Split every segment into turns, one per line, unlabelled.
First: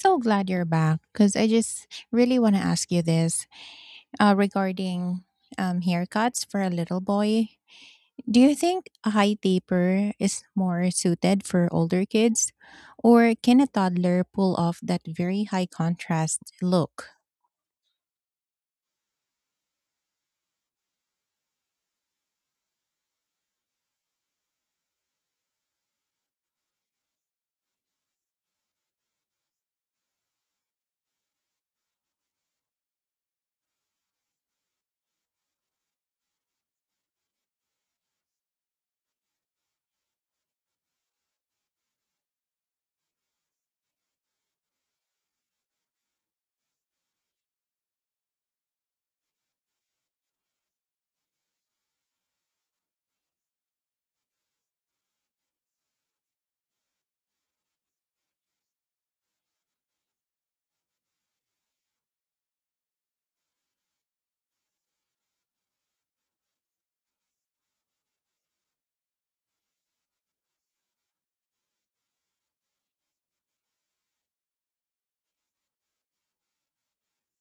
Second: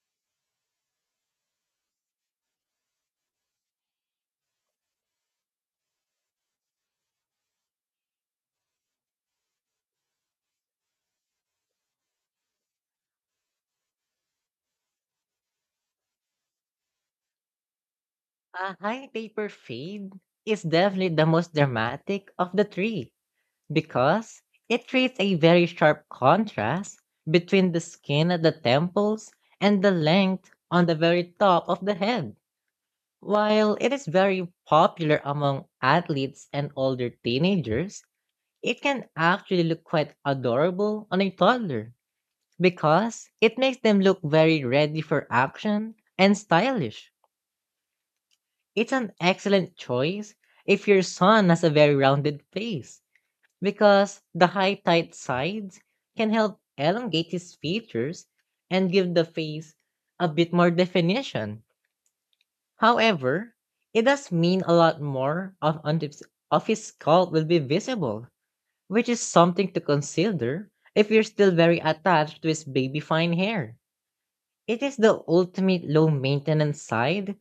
So glad you're back because I just really want to ask you this regarding haircuts for a little boy. Do you think a high taper is more suited for older kids, or can a toddler pull off that very high contrast look?
A high paper fade is definitely the most dramatic of the three because it creates a very sharp contrast between the skin at the temples and the length on the very top of the head. While it is very popular among athletes and older teenagers, it can actually look quite adorable on a toddler because it makes them look very ready for action and stylish. It's an excellent choice if your son has a very rounded face, because the high tight sides can help elongate his features and give the face a bit more definition. However, it does mean a lot more of his skull will be visible, which is something to consider if you're still very attached to his baby fine hair. It is the ultimate low maintenance side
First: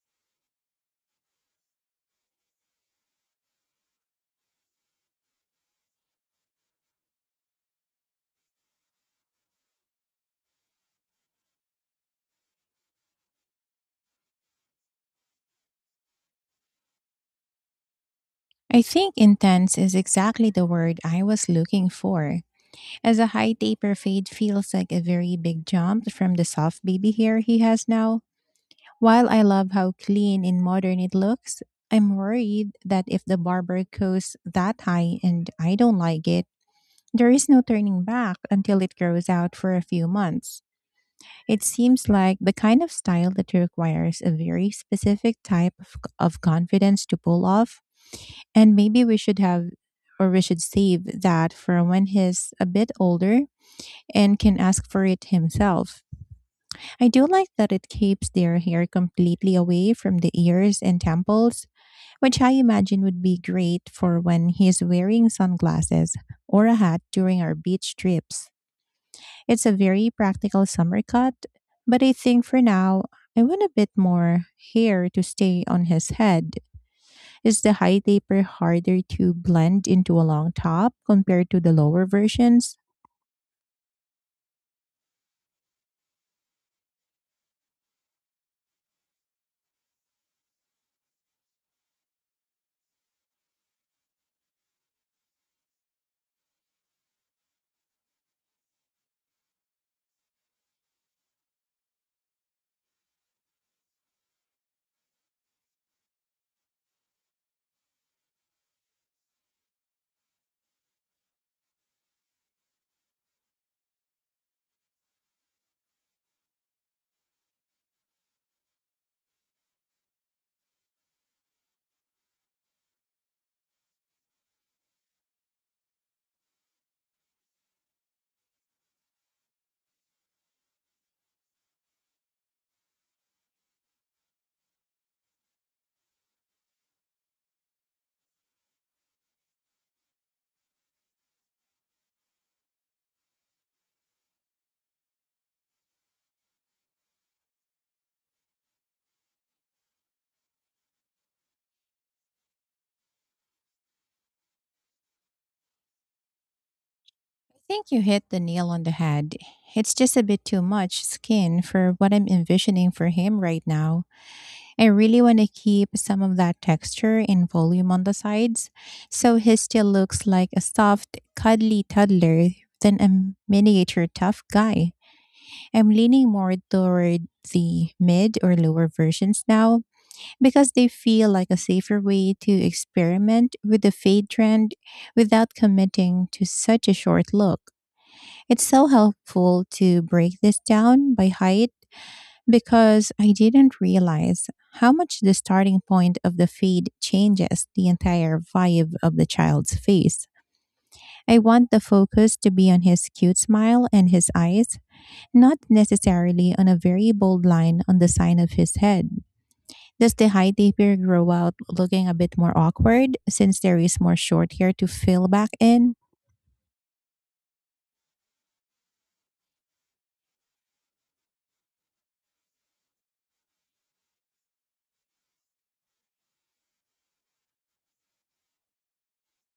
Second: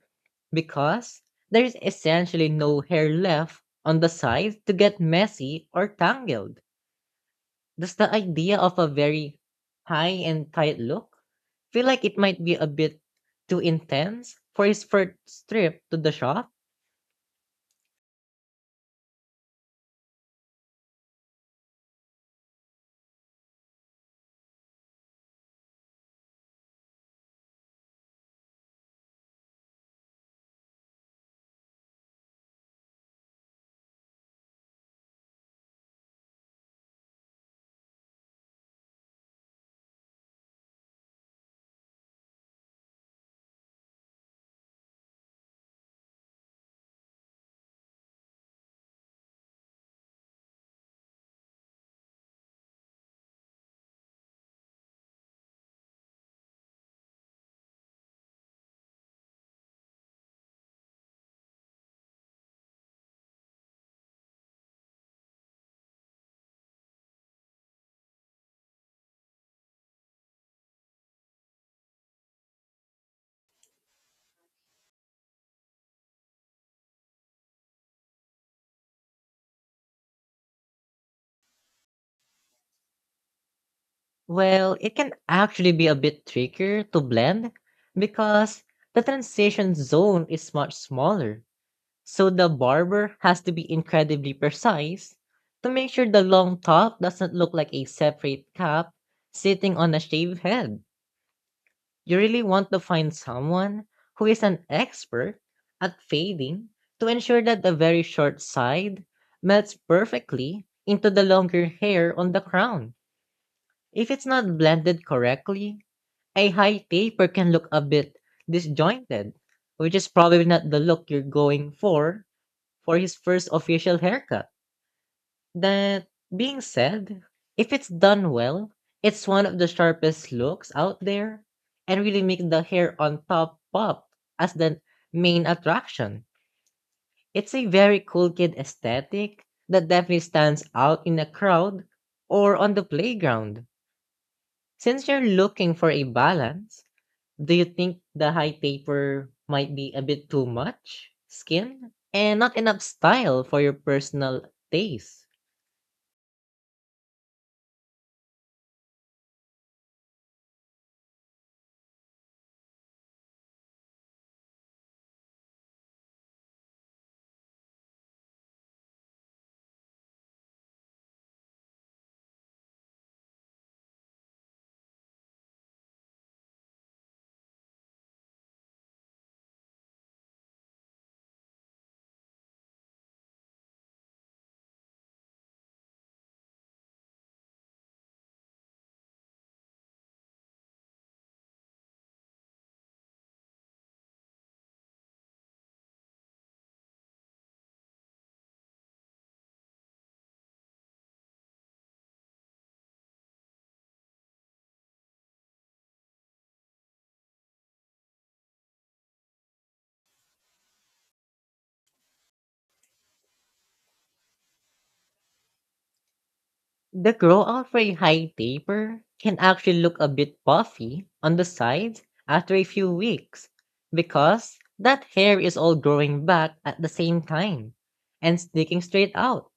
because there's essentially no hair left on the sides to get messy or tangled. Does the idea of a very high and tight look feel like it might be a bit too intense for his first trip to the shop?
I think intense is exactly the word I was looking for, as a high taper fade feels like a very big jump from the soft baby hair he has now. While I love how clean and modern it looks, I'm worried that if the barber goes that high and I don't like it, there is no turning back until it grows out for a few months. It seems like the kind of style that requires a very specific type of confidence to pull off, and maybe we should save that for when he's a bit older and can ask for it himself. I do like that it keeps their hair completely away from the ears and temples, which I imagine would be great for when he's wearing sunglasses or a hat during our beach trips. It's a very practical summer cut, but I think for now, I want a bit more hair to stay on his head. Is the high taper harder to blend into a long top compared to the lower versions?
Well, it can actually be a bit trickier to blend because the transition zone is much smaller. So the barber has to be incredibly precise to make sure the long top doesn't look like a separate cap sitting on a shaved head. You really want to find someone who is an expert at fading to ensure that the very short side melts perfectly into the longer hair on the crown. If it's not blended correctly, a high taper can look a bit disjointed, which is probably not the look you're going for his first official haircut. That being said, if it's done well, it's one of the sharpest looks out there and really make the hair on top pop as the main attraction. It's a very cool kid aesthetic that definitely stands out in a crowd or on the playground. Since you're looking for a balance, do you think the high taper might be a bit too much skin and not enough style for your personal taste?
I think you hit the nail on the head. It's just a bit too much skin for what I'm envisioning for him right now. I really want to keep some of that texture and volume on the sides, so he still looks like a soft, cuddly toddler than a miniature tough guy. I'm leaning more toward the mid or lower versions now because they feel like a safer way to experiment with the fade trend without committing to such a short look. It's so helpful to break this down by height because I didn't realize how much the starting point of the feed changes the entire vibe of the child's face. I want the focus to be on his cute smile and his eyes, not necessarily on a very bold line on the side of his head. Does the high taper grow out looking a bit more awkward since there is more short hair to fill back in?
The growout for a high taper can actually look a bit puffy on the sides after a few weeks because that hair is all growing back at the same time and sticking straight out.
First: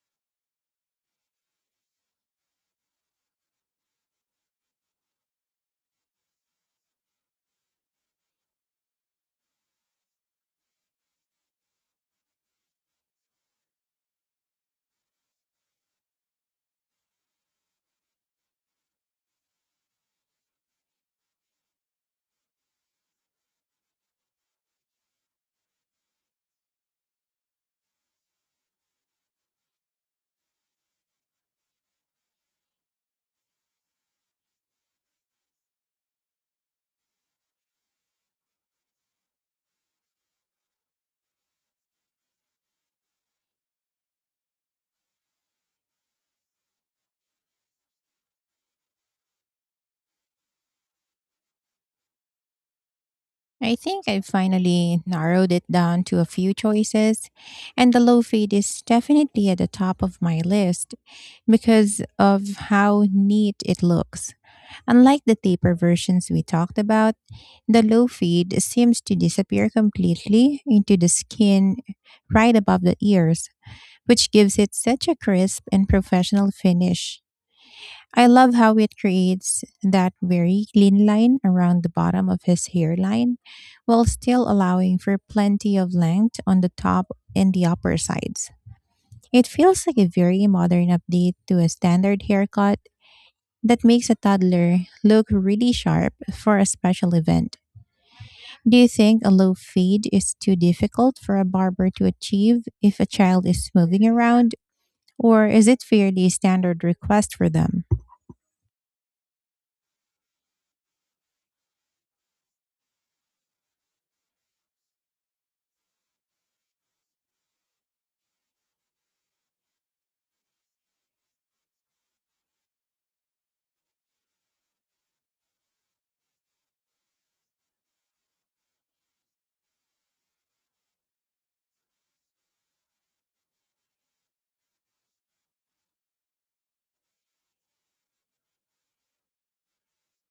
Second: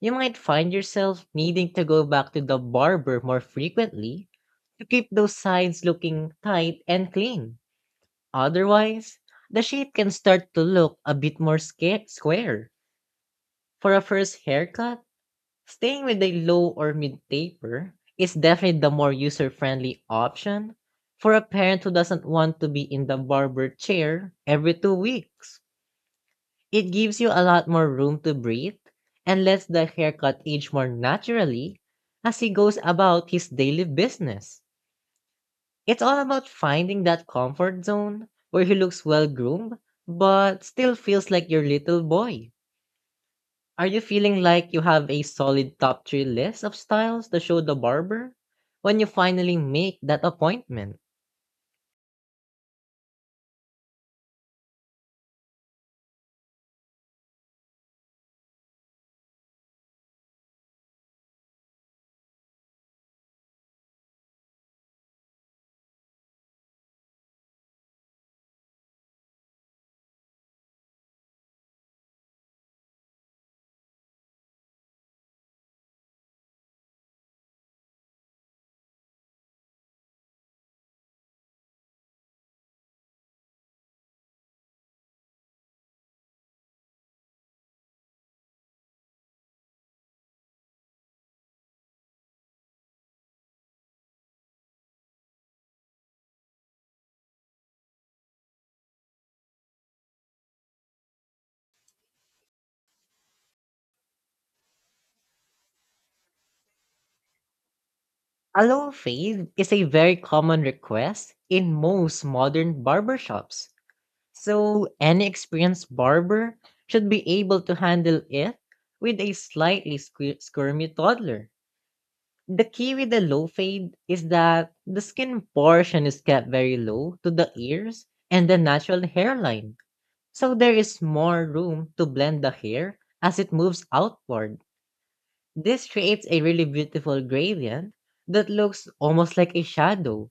You might find yourself needing to go back to the barber more frequently to keep those sides looking tight and clean. Otherwise, the shape can start to look a bit more square. For a first haircut, staying with a low or mid taper is definitely the more user friendly option for a parent who doesn't want to be in the barber chair every 2 weeks. It gives you a lot more room to breathe and lets the haircut age more naturally as he goes about his daily business. It's all about finding that comfort zone where he looks well groomed but still feels like your little boy. Are you feeling like you have a solid top three list of styles to show the barber? When you finally make that appointment,
I think I finally narrowed it down to a few choices, and the low fade is definitely at the top of my list because of how neat it looks. Unlike the taper versions we talked about, the low fade seems to disappear completely into the skin right above the ears, which gives it such a crisp and professional finish. I love how it creates that very clean line around the bottom of his hairline while still allowing for plenty of length on the top and the upper sides. It feels like a very modern update to a standard haircut that makes a toddler look really sharp for a special event. Do you think a low fade is too difficult for a barber to achieve if a child is moving around, or is it fairly standard request for them?
a low fade is a very common request in most modern barbershops. So, any experienced barber should be able to handle it with a slightly squirmy toddler. The key with the low fade is that the skin portion is kept very low to the ears and the natural hairline, so there is more room to blend the hair as it moves outward. This creates a really beautiful gradient that looks almost like a shadow,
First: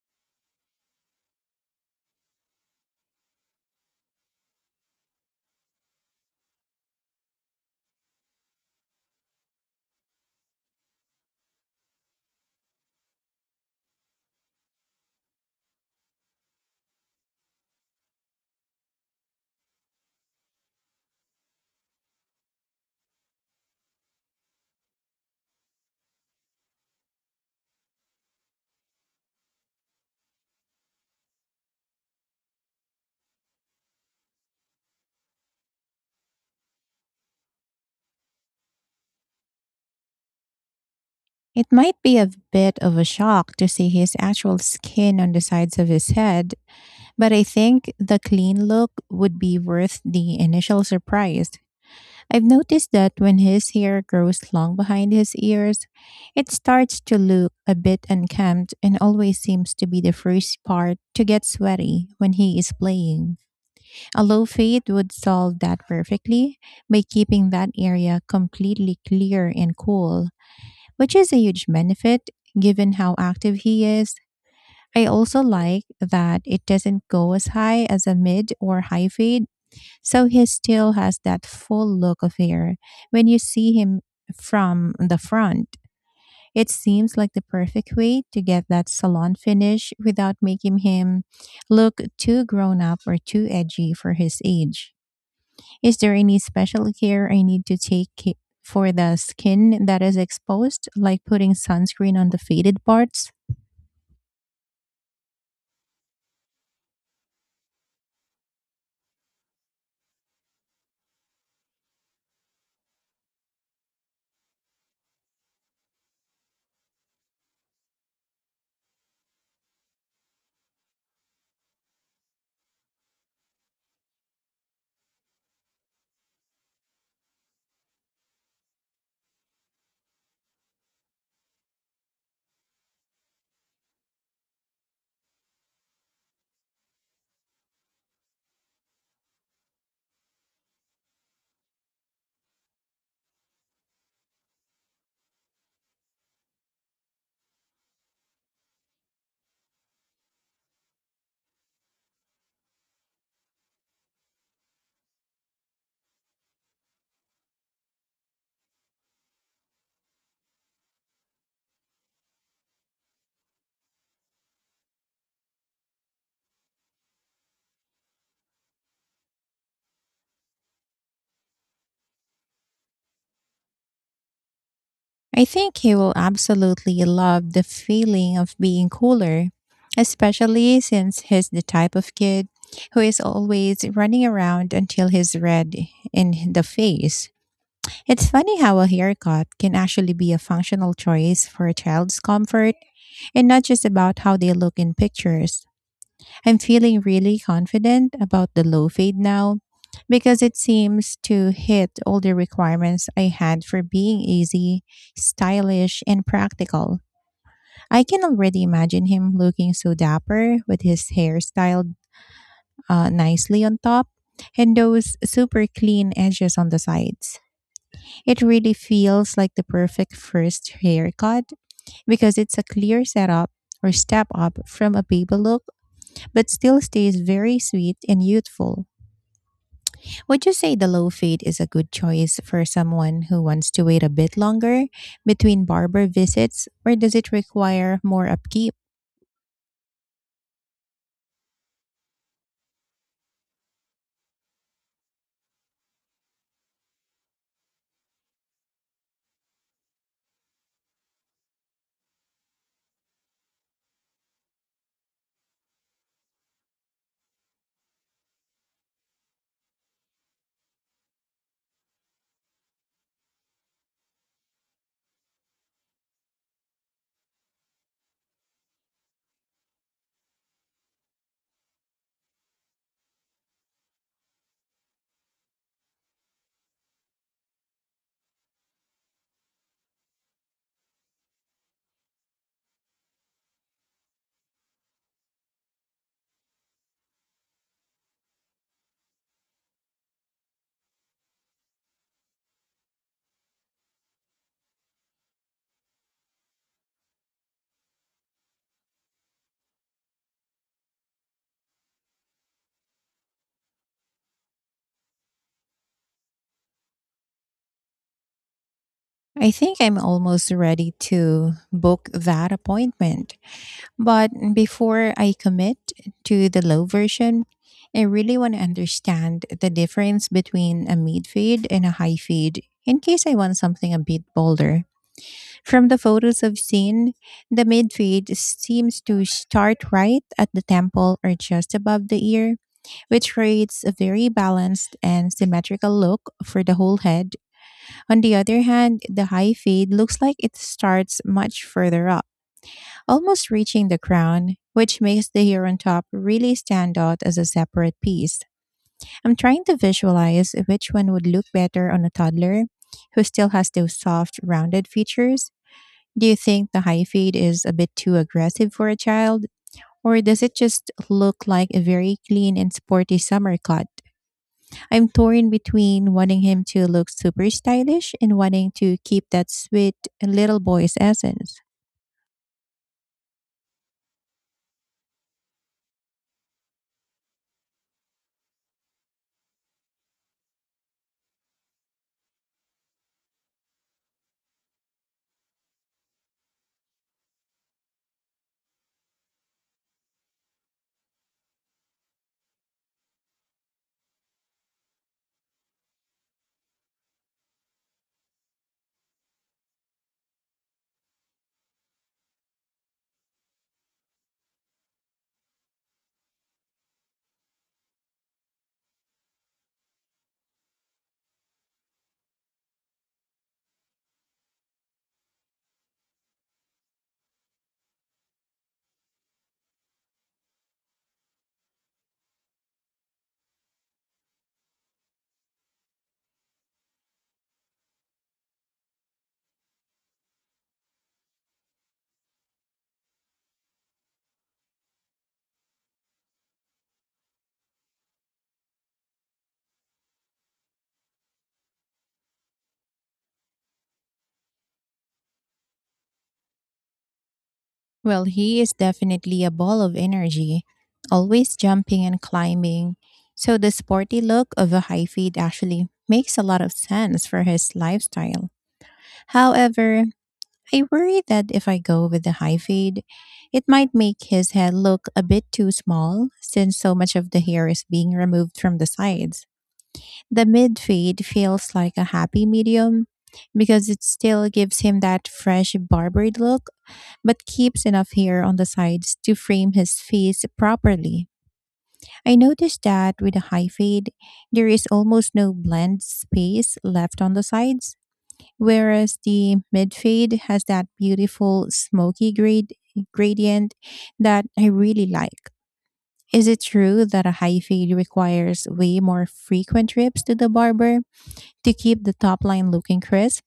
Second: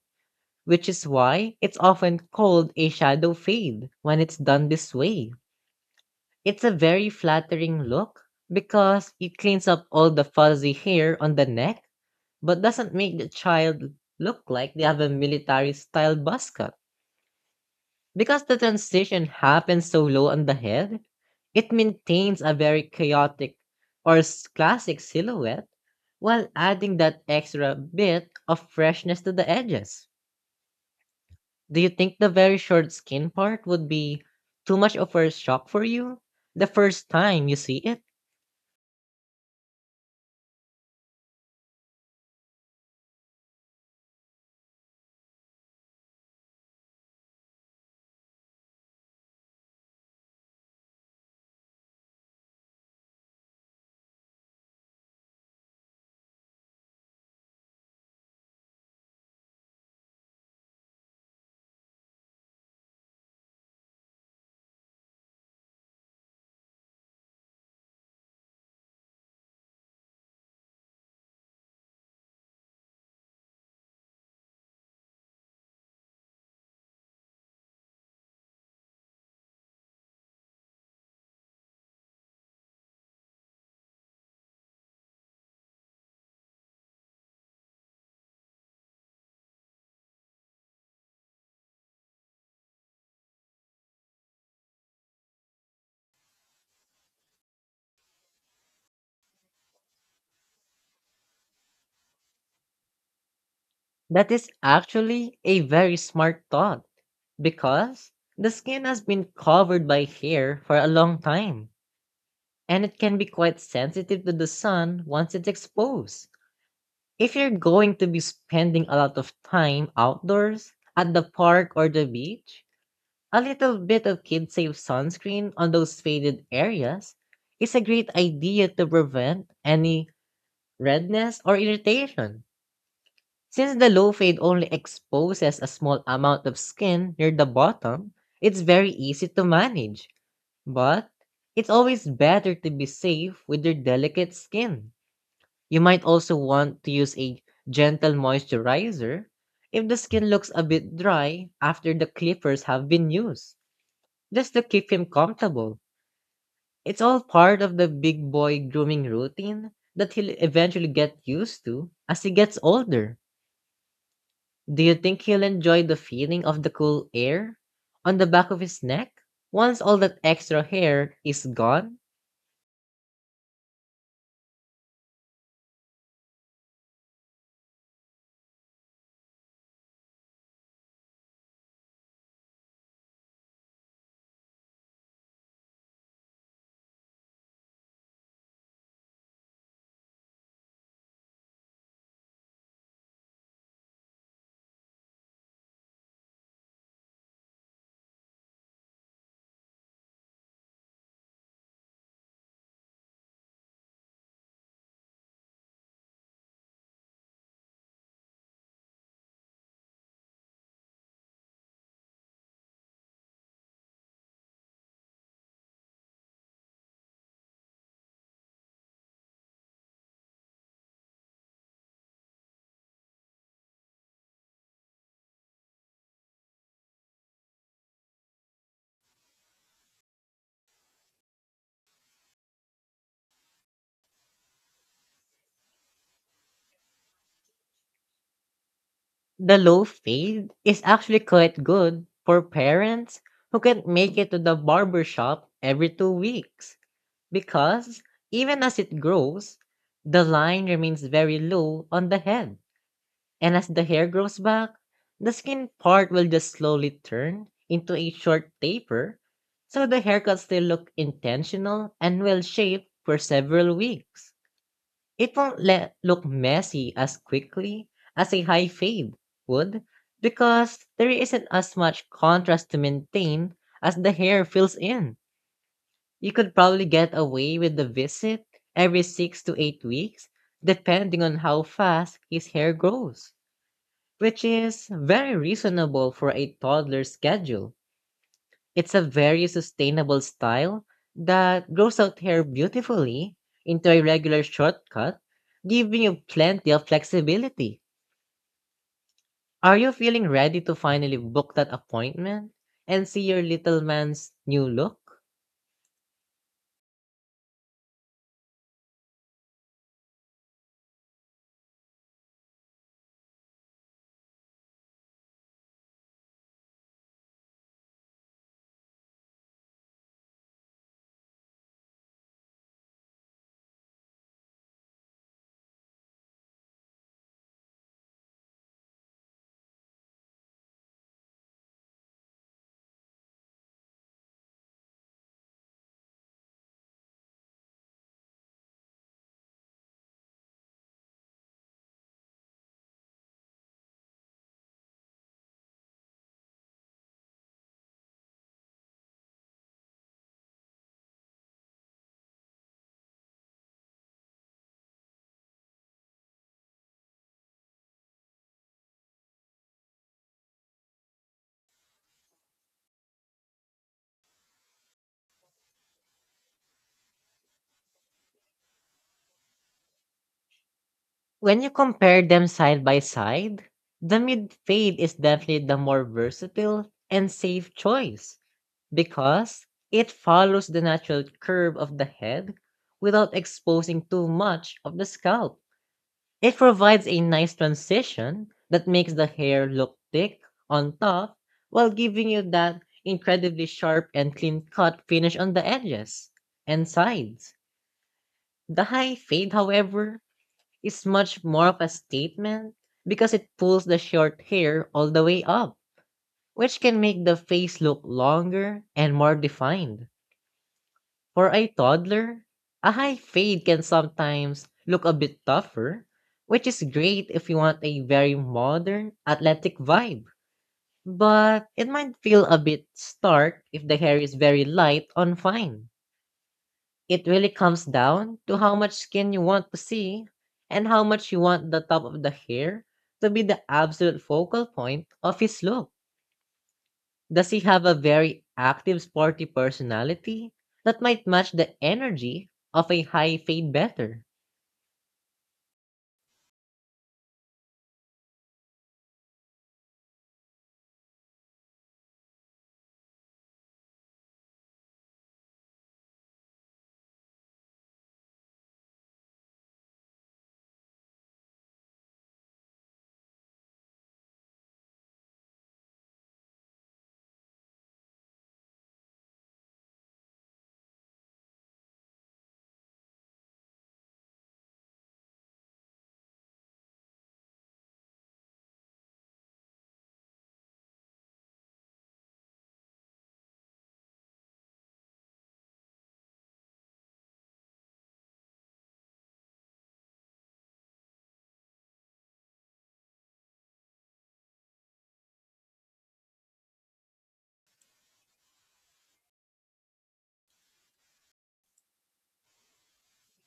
which is why it's often called a shadow fade when it's done this way. It's a very flattering look because it cleans up all the fuzzy hair on the neck but doesn't make the child look like they have a military style buzz cut. Because the transition happens so low on the head, it maintains a very chaotic or classic silhouette while adding that extra bit of freshness to the edges. Do you think the very short skin part would be too much of a shock for you the first time you see it?
It might be a bit of a shock to see his actual skin on the sides of his head, but I think the clean look would be worth the initial surprise. I've noticed that when his hair grows long behind his ears, it starts to look a bit unkempt and always seems to be the first part to get sweaty when he is playing. A low fade would solve that perfectly by keeping that area completely clear and cool, which is a huge benefit given how active he is. I also like that it doesn't go as high as a mid or high fade, so he still has that full look of hair when you see him from the front. It seems like the perfect way to get that salon finish without making him look too grown up or too edgy for his age. Is there any special care I need for the skin that is exposed, like putting sunscreen on the faded parts?
That is actually a very smart thought because the skin has been covered by hair for a long time and it can be quite sensitive to the sun once it's exposed. If you're going to be spending a lot of time outdoors, at the park or the beach, a little bit of kid safe sunscreen on those faded areas is a great idea to prevent any redness or irritation. Since the low fade only exposes a small amount of skin near the bottom, it's very easy to manage. But it's always better to be safe with your delicate skin. You might also want to use a gentle moisturizer if the skin looks a bit dry after the clippers have been used, just to keep him comfortable. It's all part of the big boy grooming routine that he'll eventually get used to as he gets older. Do you think he'll enjoy the feeling of the cool air on the back of his neck once all that extra hair is gone?
I think he will absolutely love the feeling of being cooler, especially since he's the type of kid who is always running around until he's red in the face. It's funny how a haircut can actually be a functional choice for a child's comfort and not just about how they look in pictures. I'm feeling really confident about the low fade now because it seems to hit all the requirements I had for being easy, stylish, and practical. I can already imagine him looking so dapper with his hair styled nicely on top and those super clean edges on the sides. It really feels like the perfect first haircut because it's a clear setup or step up from a baby look but still stays very sweet and youthful. Would you say the low fade is a good choice for someone who wants to wait a bit longer between barber visits, or does it require more upkeep?
The low fade is actually quite good for parents who can't make it to the barber shop every 2 weeks because even as it grows, the line remains very low on the head. And as the hair grows back, the skin part will just slowly turn into a short taper, so the haircut still look intentional and well shaped for several weeks. It won't look messy as quickly as a high fade would because there isn't as much contrast to maintain as the hair fills in. You could probably get away with the visit every 6 to 8 weeks, depending on how fast his hair grows, which is very reasonable for a toddler's schedule. It's a very sustainable style that grows out hair beautifully into a regular shortcut, giving you plenty of flexibility. Are you feeling ready to finally book that appointment and see your little man's new look?
I think I'm almost ready to book that appointment. But before I commit to the low version, I really want to understand the difference between a mid fade and a high fade in case I want something a bit bolder. From the photos I've seen, the midfield seems to start right at the temple or just above the ear, which creates a very balanced and symmetrical look for the whole head. On the other hand, the high fade looks like it starts much further up, almost reaching the crown, which makes the hair on top really stand out as a separate piece. I'm trying to visualize which one would look better on a toddler who still has those soft, rounded features. Do you think the high fade is a bit too aggressive for a child, or does it just look like a very clean and sporty summer cut? I'm torn between wanting him to look super stylish and wanting to keep that sweet little boy's
When
essence.
you compare them side by side, the mid fade is definitely the more versatile and safe choice because it follows the natural curve of the head without exposing too much of the scalp. It provides a nice transition that makes the hair look thick on top while giving you that incredibly sharp and clean cut finish on the edges and sides. The high fade, however, is much more of a statement because it pulls the short hair all the way up, which can make the face look longer and more defined. For a toddler, a high fade can sometimes look a bit tougher, which is great if you want a very modern, athletic vibe. But it might feel a bit stark if the hair is very light on fine. It really comes down to how much skin you want to see and how much you want the top of the hair to be the absolute focal point of his look. Does he have a very active sporty personality? That might match the energy of a high fade better.
Well, he is definitely a ball of energy, always jumping and climbing. So the sporty look of a high feed actually makes a lot of sense for his lifestyle. However, I worry that if I go with the high fade, it might make his head look a bit too small since so much of the hair is being removed from the sides. The mid fade feels like a happy medium because it still gives him that fresh barbered look but keeps enough hair on the sides to frame his face properly. I noticed that with a high fade, there is almost no blend space left on the sides, whereas the mid fade has that beautiful smoky grade gradient that I really like. Is it true that a high fade requires way more frequent trips to the barber to keep the top line looking crisp?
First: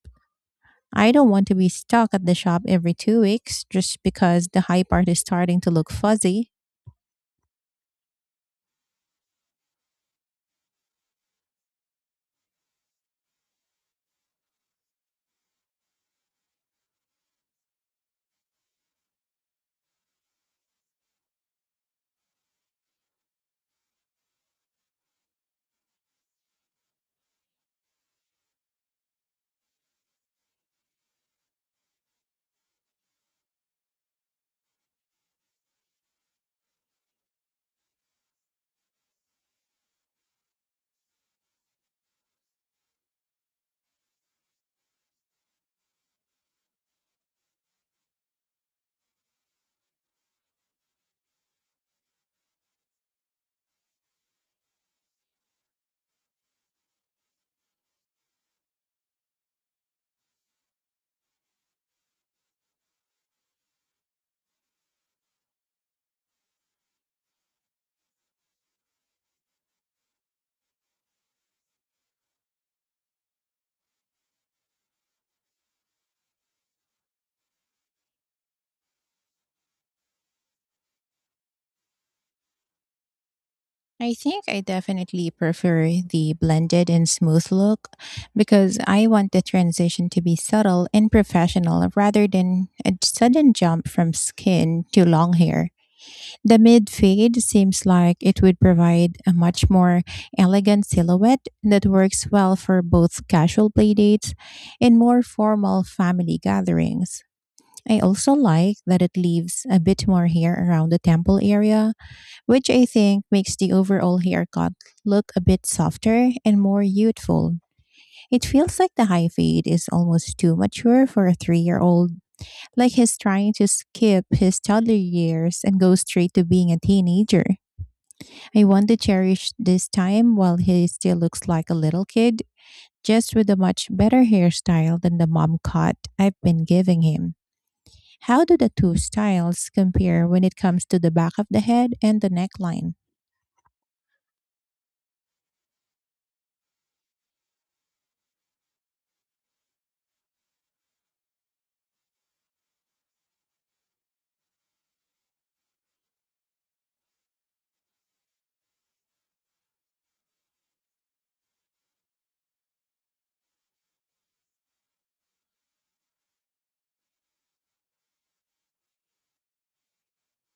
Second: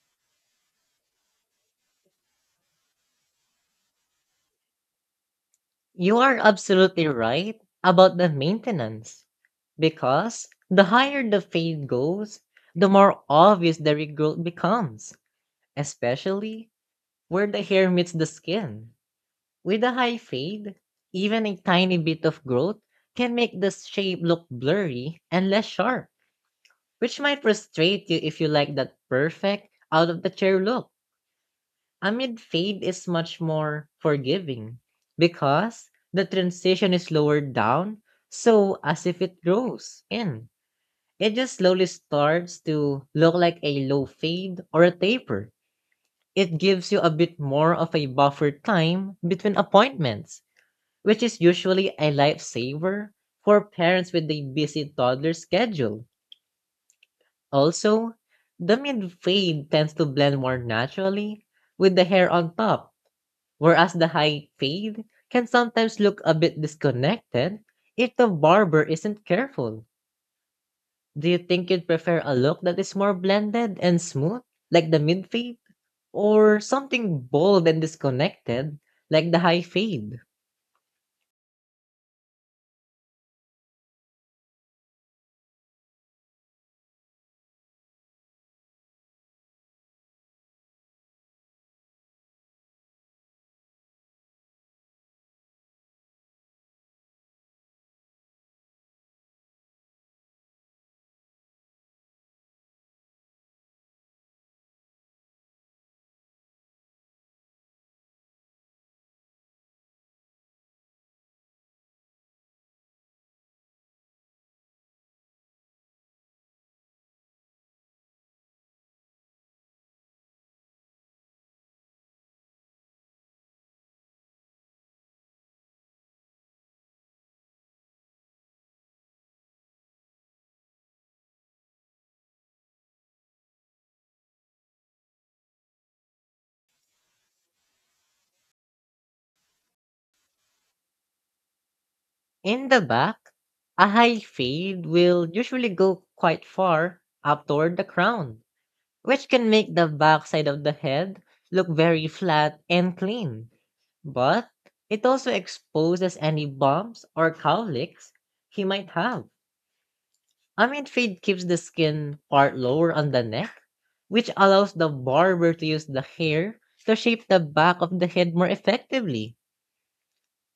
I don't want to be stuck at the shop every 2 weeks just because the high part is starting to look
You are
fuzzy.
absolutely right about the maintenance because the higher the fade goes, the more obvious the regrowth becomes, especially where the hair meets the skin. With a high fade, even a tiny bit of growth can make the shape look blurry and less sharp, which might frustrate you if you like that perfect, out of the chair look. Amid fade is much more forgiving because the transition is lowered down, so as if it grows in. It just slowly starts to look like a low fade or a taper. It gives you a bit more of a buffer time between appointments, which is usually a lifesaver for parents with a busy toddler schedule. Also, the mid fade tends to blend more naturally with the hair on top, whereas the high fade can sometimes look a bit disconnected if the barber isn't careful. Do you think you'd prefer a look that is more blended and smooth, like the mid fade, or something bold and disconnected, like the high fade?
I think I definitely prefer the blended and smooth look because I want the transition to be subtle and professional rather than a sudden jump from skin to long hair. The mid fade seems like it would provide a much more elegant silhouette that works well for both casual playdates and more formal family gatherings. I also like that it leaves a bit more hair around the temple area, which I think makes the overall haircut look a bit softer and more youthful. It feels like the high fade is almost too mature for a 3-year old, like he's trying to skip his toddler years and go straight to being a teenager. I want to cherish this time while he still looks like a little kid, just with a much better hairstyle than the mom cut I've been giving him. How do the two styles compare when it comes to the back of the head and the
In the
neckline?
back, a high fade will usually go quite far up toward the crown, which can make the backside of the head look very flat and clean. But it also exposes any bumps or cowlicks he might have. Amid fade keeps the skin part lower on the neck, which allows the barber to use the hair to shape the back of the head more effectively.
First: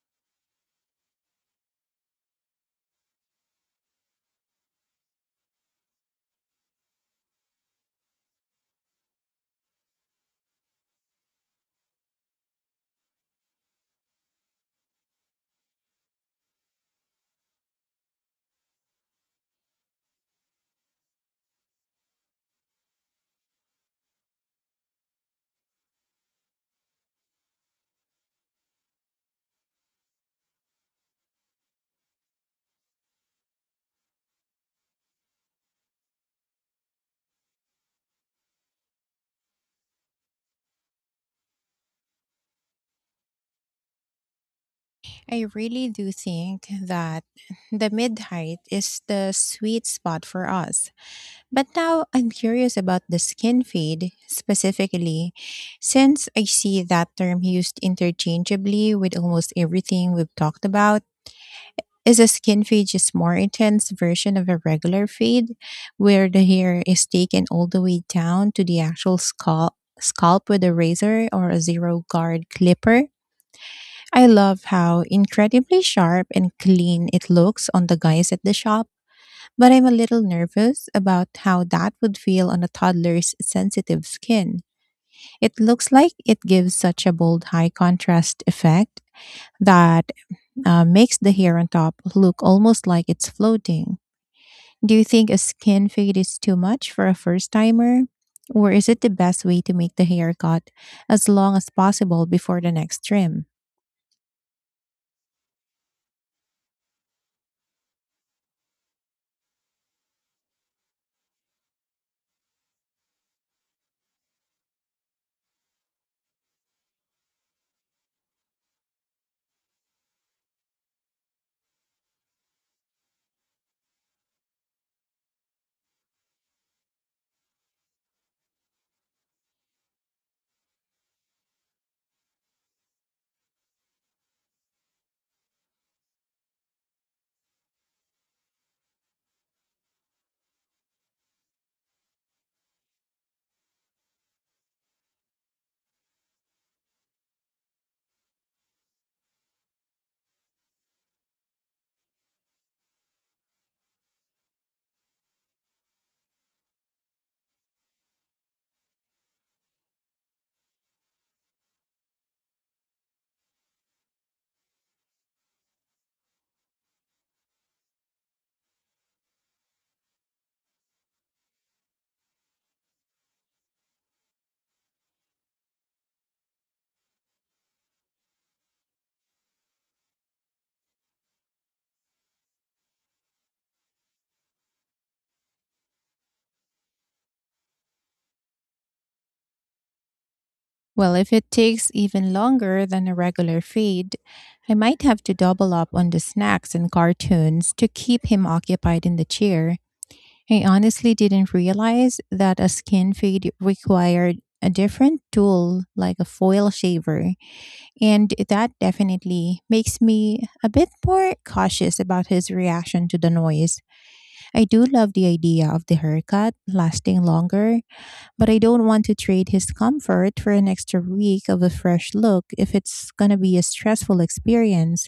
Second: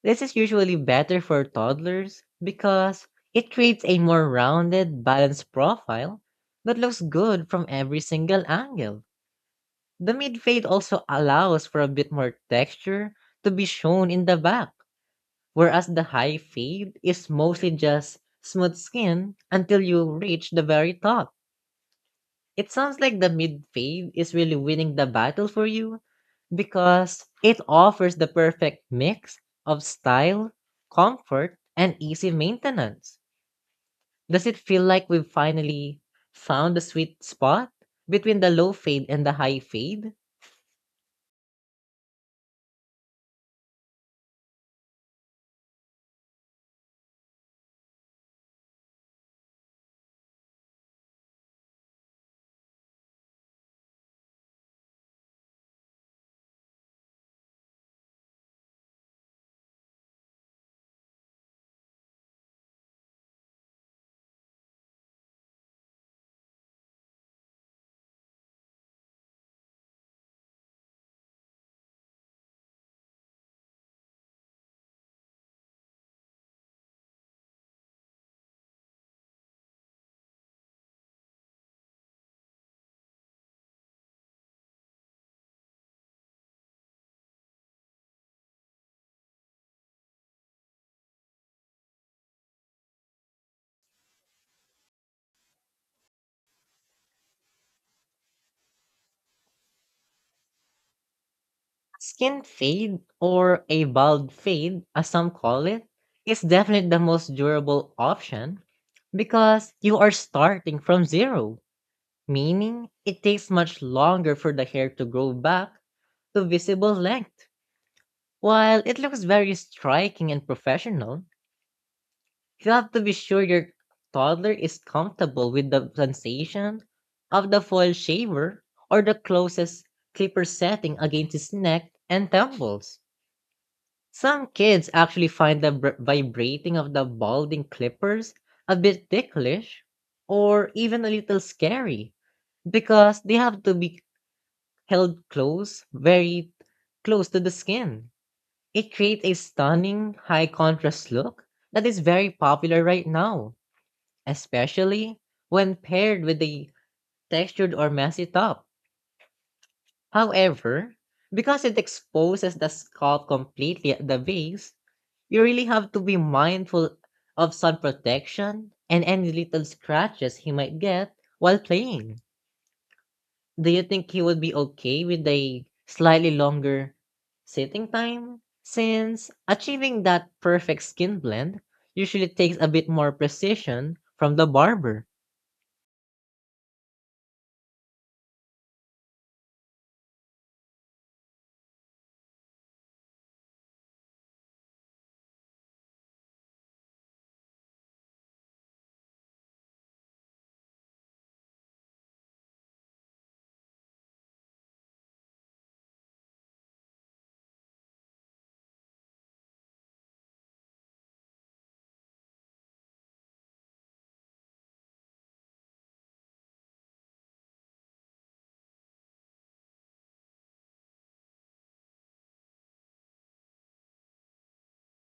This is usually better for toddlers because it creates a more rounded, balanced profile that looks good from every single angle. The mid fade also allows for a bit more texture to be shown in the back, whereas the high fade is mostly just smooth skin until you reach the very top. It sounds like the mid fade is really winning the battle for you because it offers the perfect mix of style, comfort, and easy maintenance. Does it feel like we've finally found the sweet spot between the low fade and the high fade?
I really do think that the mid height is the sweet spot for us. But now I'm curious about the skin fade specifically, since I see that term used interchangeably with almost everything we've talked about. Is a skin fade just more intense version of a regular fade, where the hair is taken all the way down to the actual scalp with a razor or a 0 guard clipper? I love how incredibly sharp and clean it looks on the guys at the shop, but I'm a little nervous about how that would feel on a toddler's sensitive skin. It looks like it gives such a bold high contrast effect that makes the hair on top look almost like it's floating. Do you think a skin fade is too much for a first timer? Or is it the best way to make the haircut as long as possible
Skin
before the
fade,
next trim?
or a bald fade, as some call it, is definitely the most durable option because you are starting from zero, meaning it takes much longer for the hair to grow back to visible length. While it looks very striking and professional, you have to be sure your toddler is comfortable with the sensation of the foil shaver or the closest clipper setting against his neck and temples. Some kids actually find the vibrating of the balding clippers a bit ticklish or even a little scary because they have to be held close, very close to the skin. It creates a stunning high contrast look that is very popular right now, especially when paired with a textured or messy top. However, because it exposes the scalp completely at the base, you really have to be mindful of sun protection and any little scratches he might get while playing. Do you think he would be okay with a slightly longer sitting time, since achieving that perfect skin blend usually takes a bit more precision from the barber?
Well, if it takes even longer than a regular feed, I might have to double up on the snacks and cartoons to keep him occupied in the chair. I honestly didn't realize that a skin feed required a different tool like a foil shaver, and that definitely makes me a bit more cautious about his reaction to the noise. I do love the idea of the haircut lasting longer, but I don't want to trade his comfort for an extra week of a fresh look if it's gonna be a stressful experience.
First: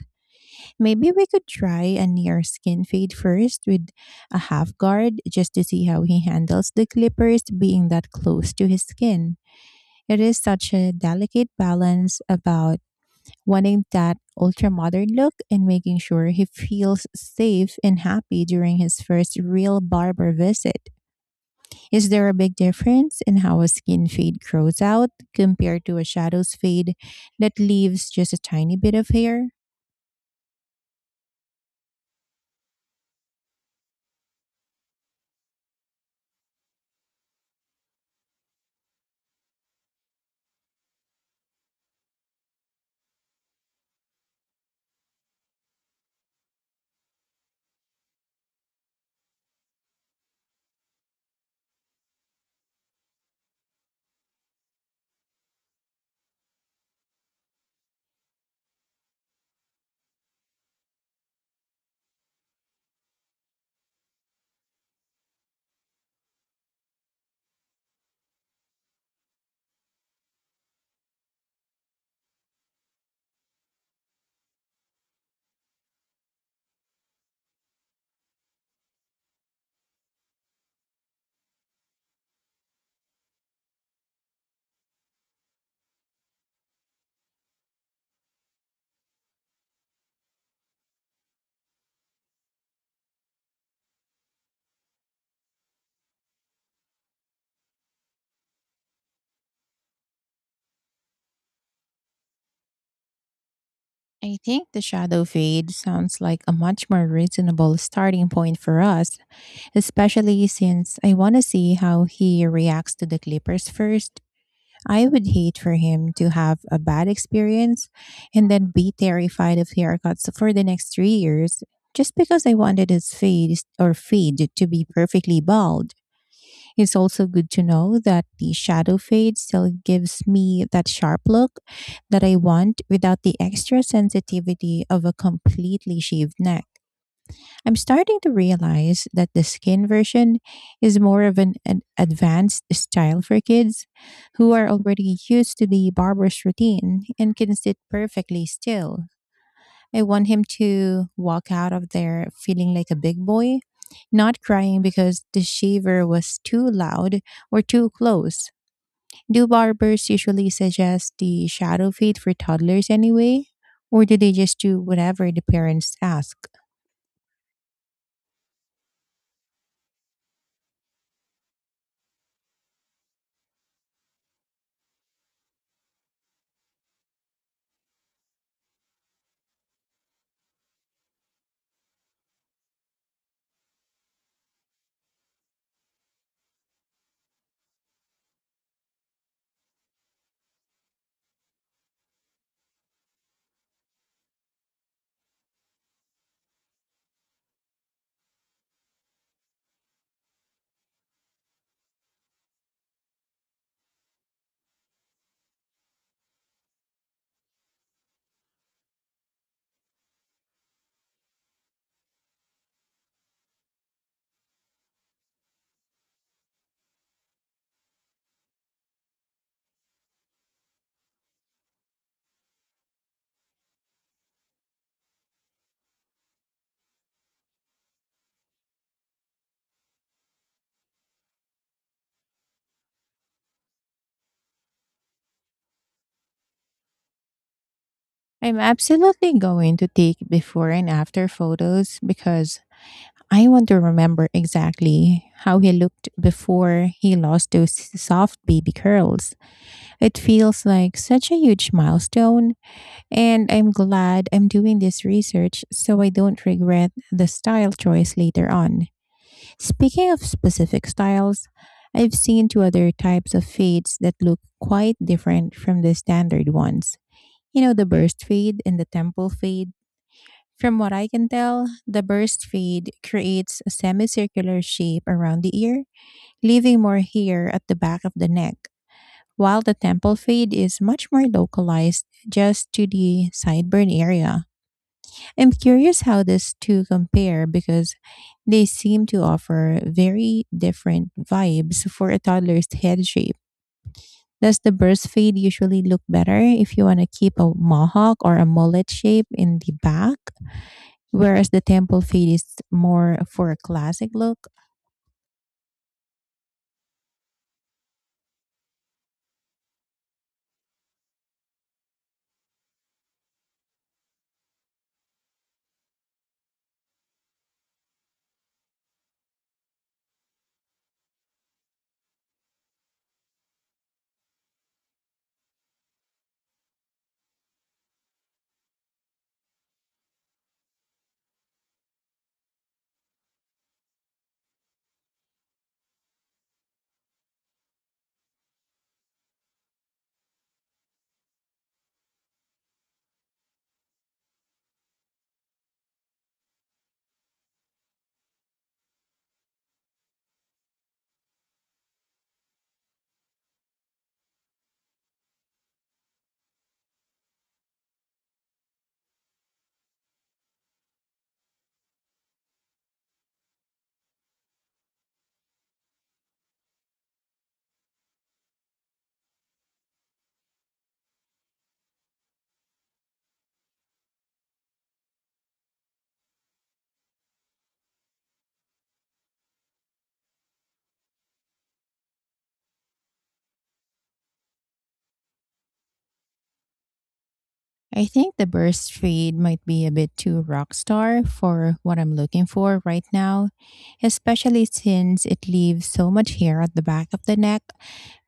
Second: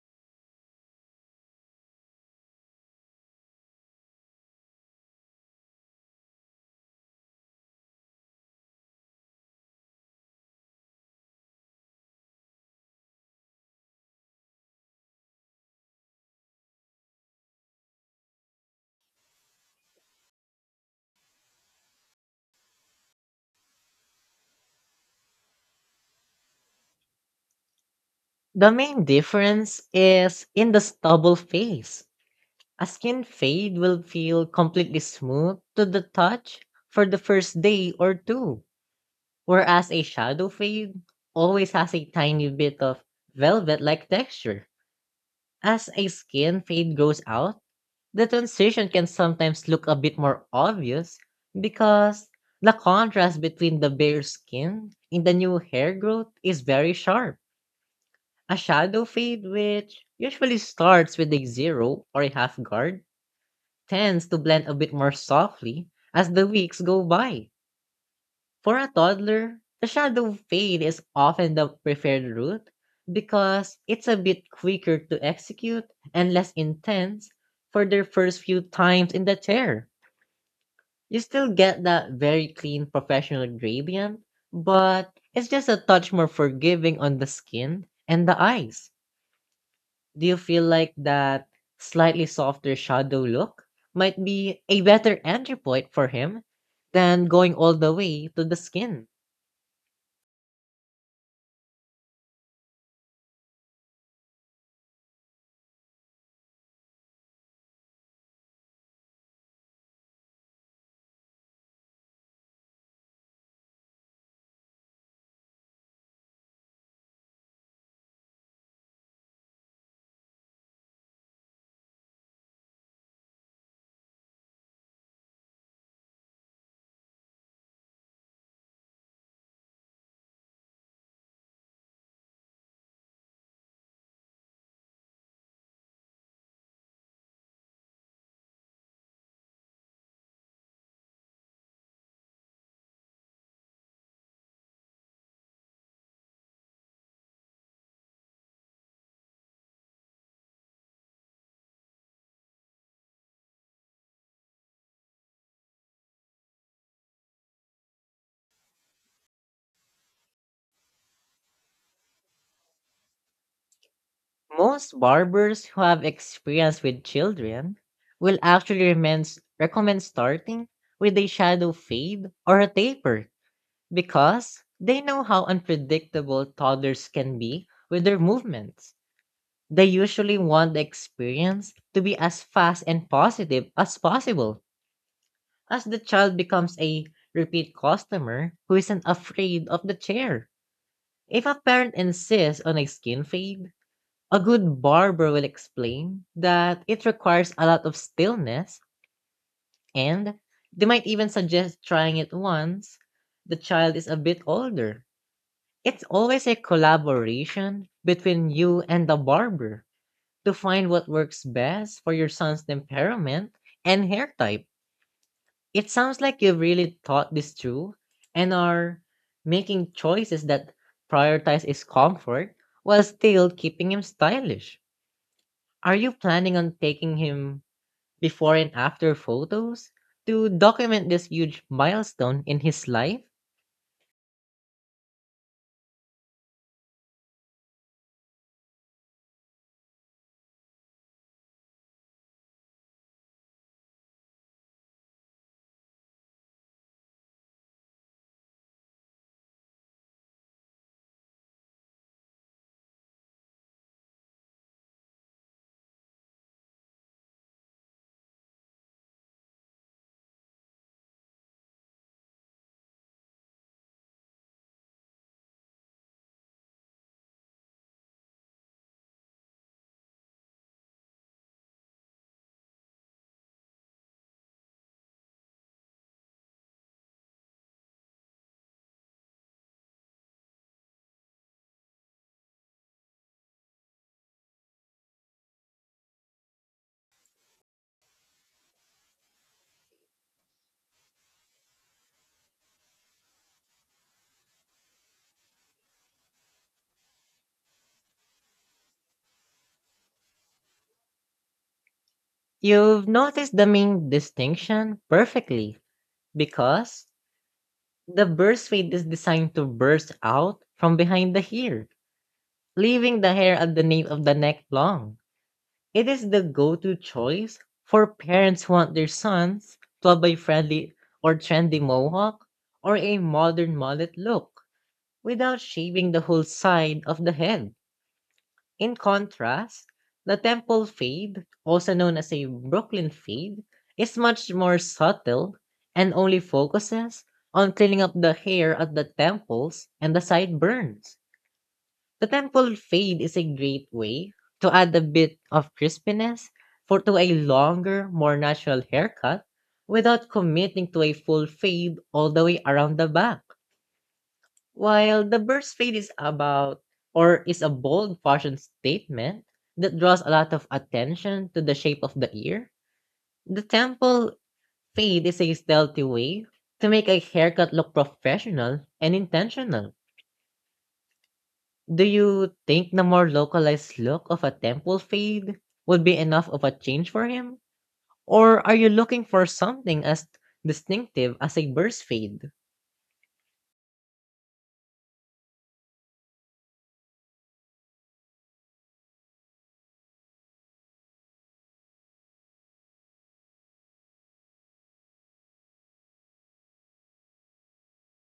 Maybe we could try a near skin fade first with a half guard just to see how he handles the clippers being that close to his skin. It is such a delicate balance about wanting that ultra modern look and making sure he feels safe and happy during his first real barber visit. Is there a big difference in how a skin fade grows out compared to a shadow's fade that leaves just a
The
tiny bit
main
of hair?
difference is in the stubble phase. A skin fade will feel completely smooth to the touch for the first day or two, whereas a shadow fade always has a tiny bit of velvet-like texture. As a skin fade goes out, the transition can sometimes look a bit more obvious because the contrast between the bare skin and the new hair growth is very sharp. A shadow fade, which usually starts with a zero or a half guard, tends to blend a bit more softly as the weeks go by. For a toddler, the shadow fade is often the preferred route because it's a bit quicker to execute and less intense for their first few times in the chair. You still get that very clean professional gradient, but it's just a touch more forgiving on the skin and the eyes. Do you feel like that slightly softer shadow look might be a better entry point for him than going all the way to the skin?
I think the shadow fade sounds like a much more reasonable starting point for us, especially since I want to see how he reacts to the clippers first. I would hate for him to have a bad experience and then be terrified of haircuts for the next 3 years just because I wanted his fade to be perfectly bald. It's also good to know that the shadow fade still gives me that sharp look that I want without the extra sensitivity of a completely shaved neck. I'm starting to realize that the skin version is more of an advanced style for kids who are already used to the barber's routine and can sit perfectly still. I want him to walk out of there feeling like a big boy, not crying because the shaver was too loud or too close. Do barbers usually suggest the shadow fade for toddlers anyway, or do they just do
Most
whatever the
barbers who
parents
have
ask?
experience with children will actually recommend starting with a shadow fade or a taper because they know how unpredictable toddlers can be with their movements. They usually want the experience to be as fast and positive as possible, as the child becomes a repeat customer who isn't afraid of the chair. If a parent insists on a skin fade, a good barber will explain that it requires a lot of stillness, and they might even suggest trying it once the child is a bit older. It's always a collaboration between you and the barber to find what works best for your son's temperament and hair type. It sounds like you've really thought this through and are making choices that prioritize his comfort while still keeping him stylish. Are you planning on taking him before and after photos to document this huge milestone in his life?
I'm absolutely going to take before and after photos because I want to remember exactly how he looked before he lost those soft baby curls. It feels like such a huge milestone, and I'm glad I'm doing this research so I don't regret the style choice later on. Speaking of specific styles, I've seen two other types of fades that look quite different from the standard ones, you know, the burst fade and the temple fade. From what I can tell, the burst fade creates a semicircular shape around the ear, leaving more hair at the back of the neck, while the temple fade is much more localized just to the sideburn area. I'm curious how these two compare because they seem to offer very different vibes for a toddler's head shape. Does the burst fade usually look better if you want to keep a mohawk or a mullet shape in the back, whereas the temple fade is
You've
more for a
noticed the main
classic look?
distinction perfectly, because the burst fade is designed to burst out from behind the ear, leaving the hair at the nape of the neck long. It is the go to choice for parents who want their sons to have a friendly or trendy mohawk or a modern mullet look without shaving the whole side of the head. In contrast, the temple fade, also known as a Brooklyn fade, is much more subtle and only focuses on cleaning up the hair at the temples and the sideburns. The temple fade is a great way to add a bit of crispiness for to a longer, more natural haircut without committing to a full fade all the way around the back. While the bird's fade is about or is a bold fashion statement that draws a lot of attention to the shape of the ear, the temple fade is a stealthy way to make a haircut look professional and intentional. Do you think the more localized look of a temple fade would be enough of a change for him? Or are you looking for something as distinctive as a bird's fade?
I think the burst fade might be a bit too rock star for what I'm looking for right now, especially since it leaves so much hair at the back of the neck,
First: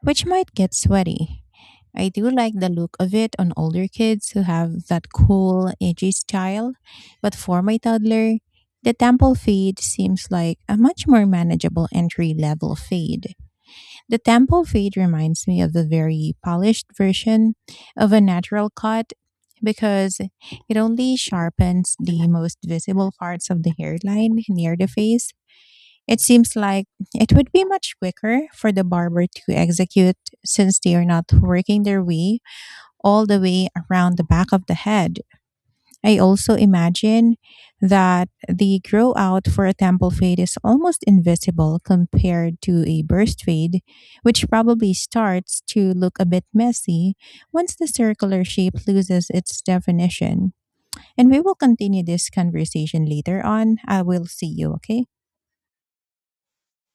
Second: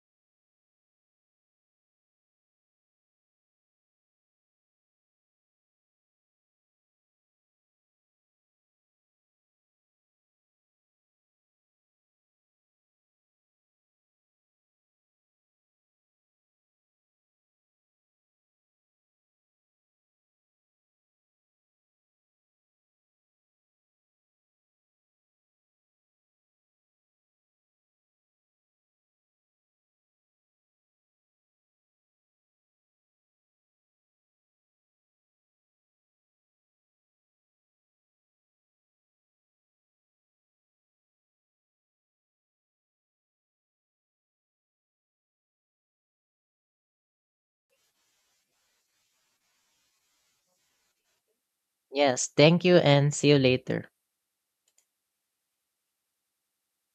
which might get sweaty. I do like the look of it on older kids who have that cool, edgy style, but for my toddler, the temple fade seems like a much more manageable entry level fade. The temple fade reminds me of the very polished version of a natural cut, because it only sharpens the most visible parts of the hairline near the face. It seems like it would be much quicker for the barber to execute since they are not working their way all the way around the back of the head. I also imagine that the grow out for a temple fade is almost invisible compared to a burst fade, which probably starts to look a bit messy once the circular shape loses its definition. And we will continue
Yes,
this
thank you,
conversation
and see you
later on.
later.
I will see you, okay?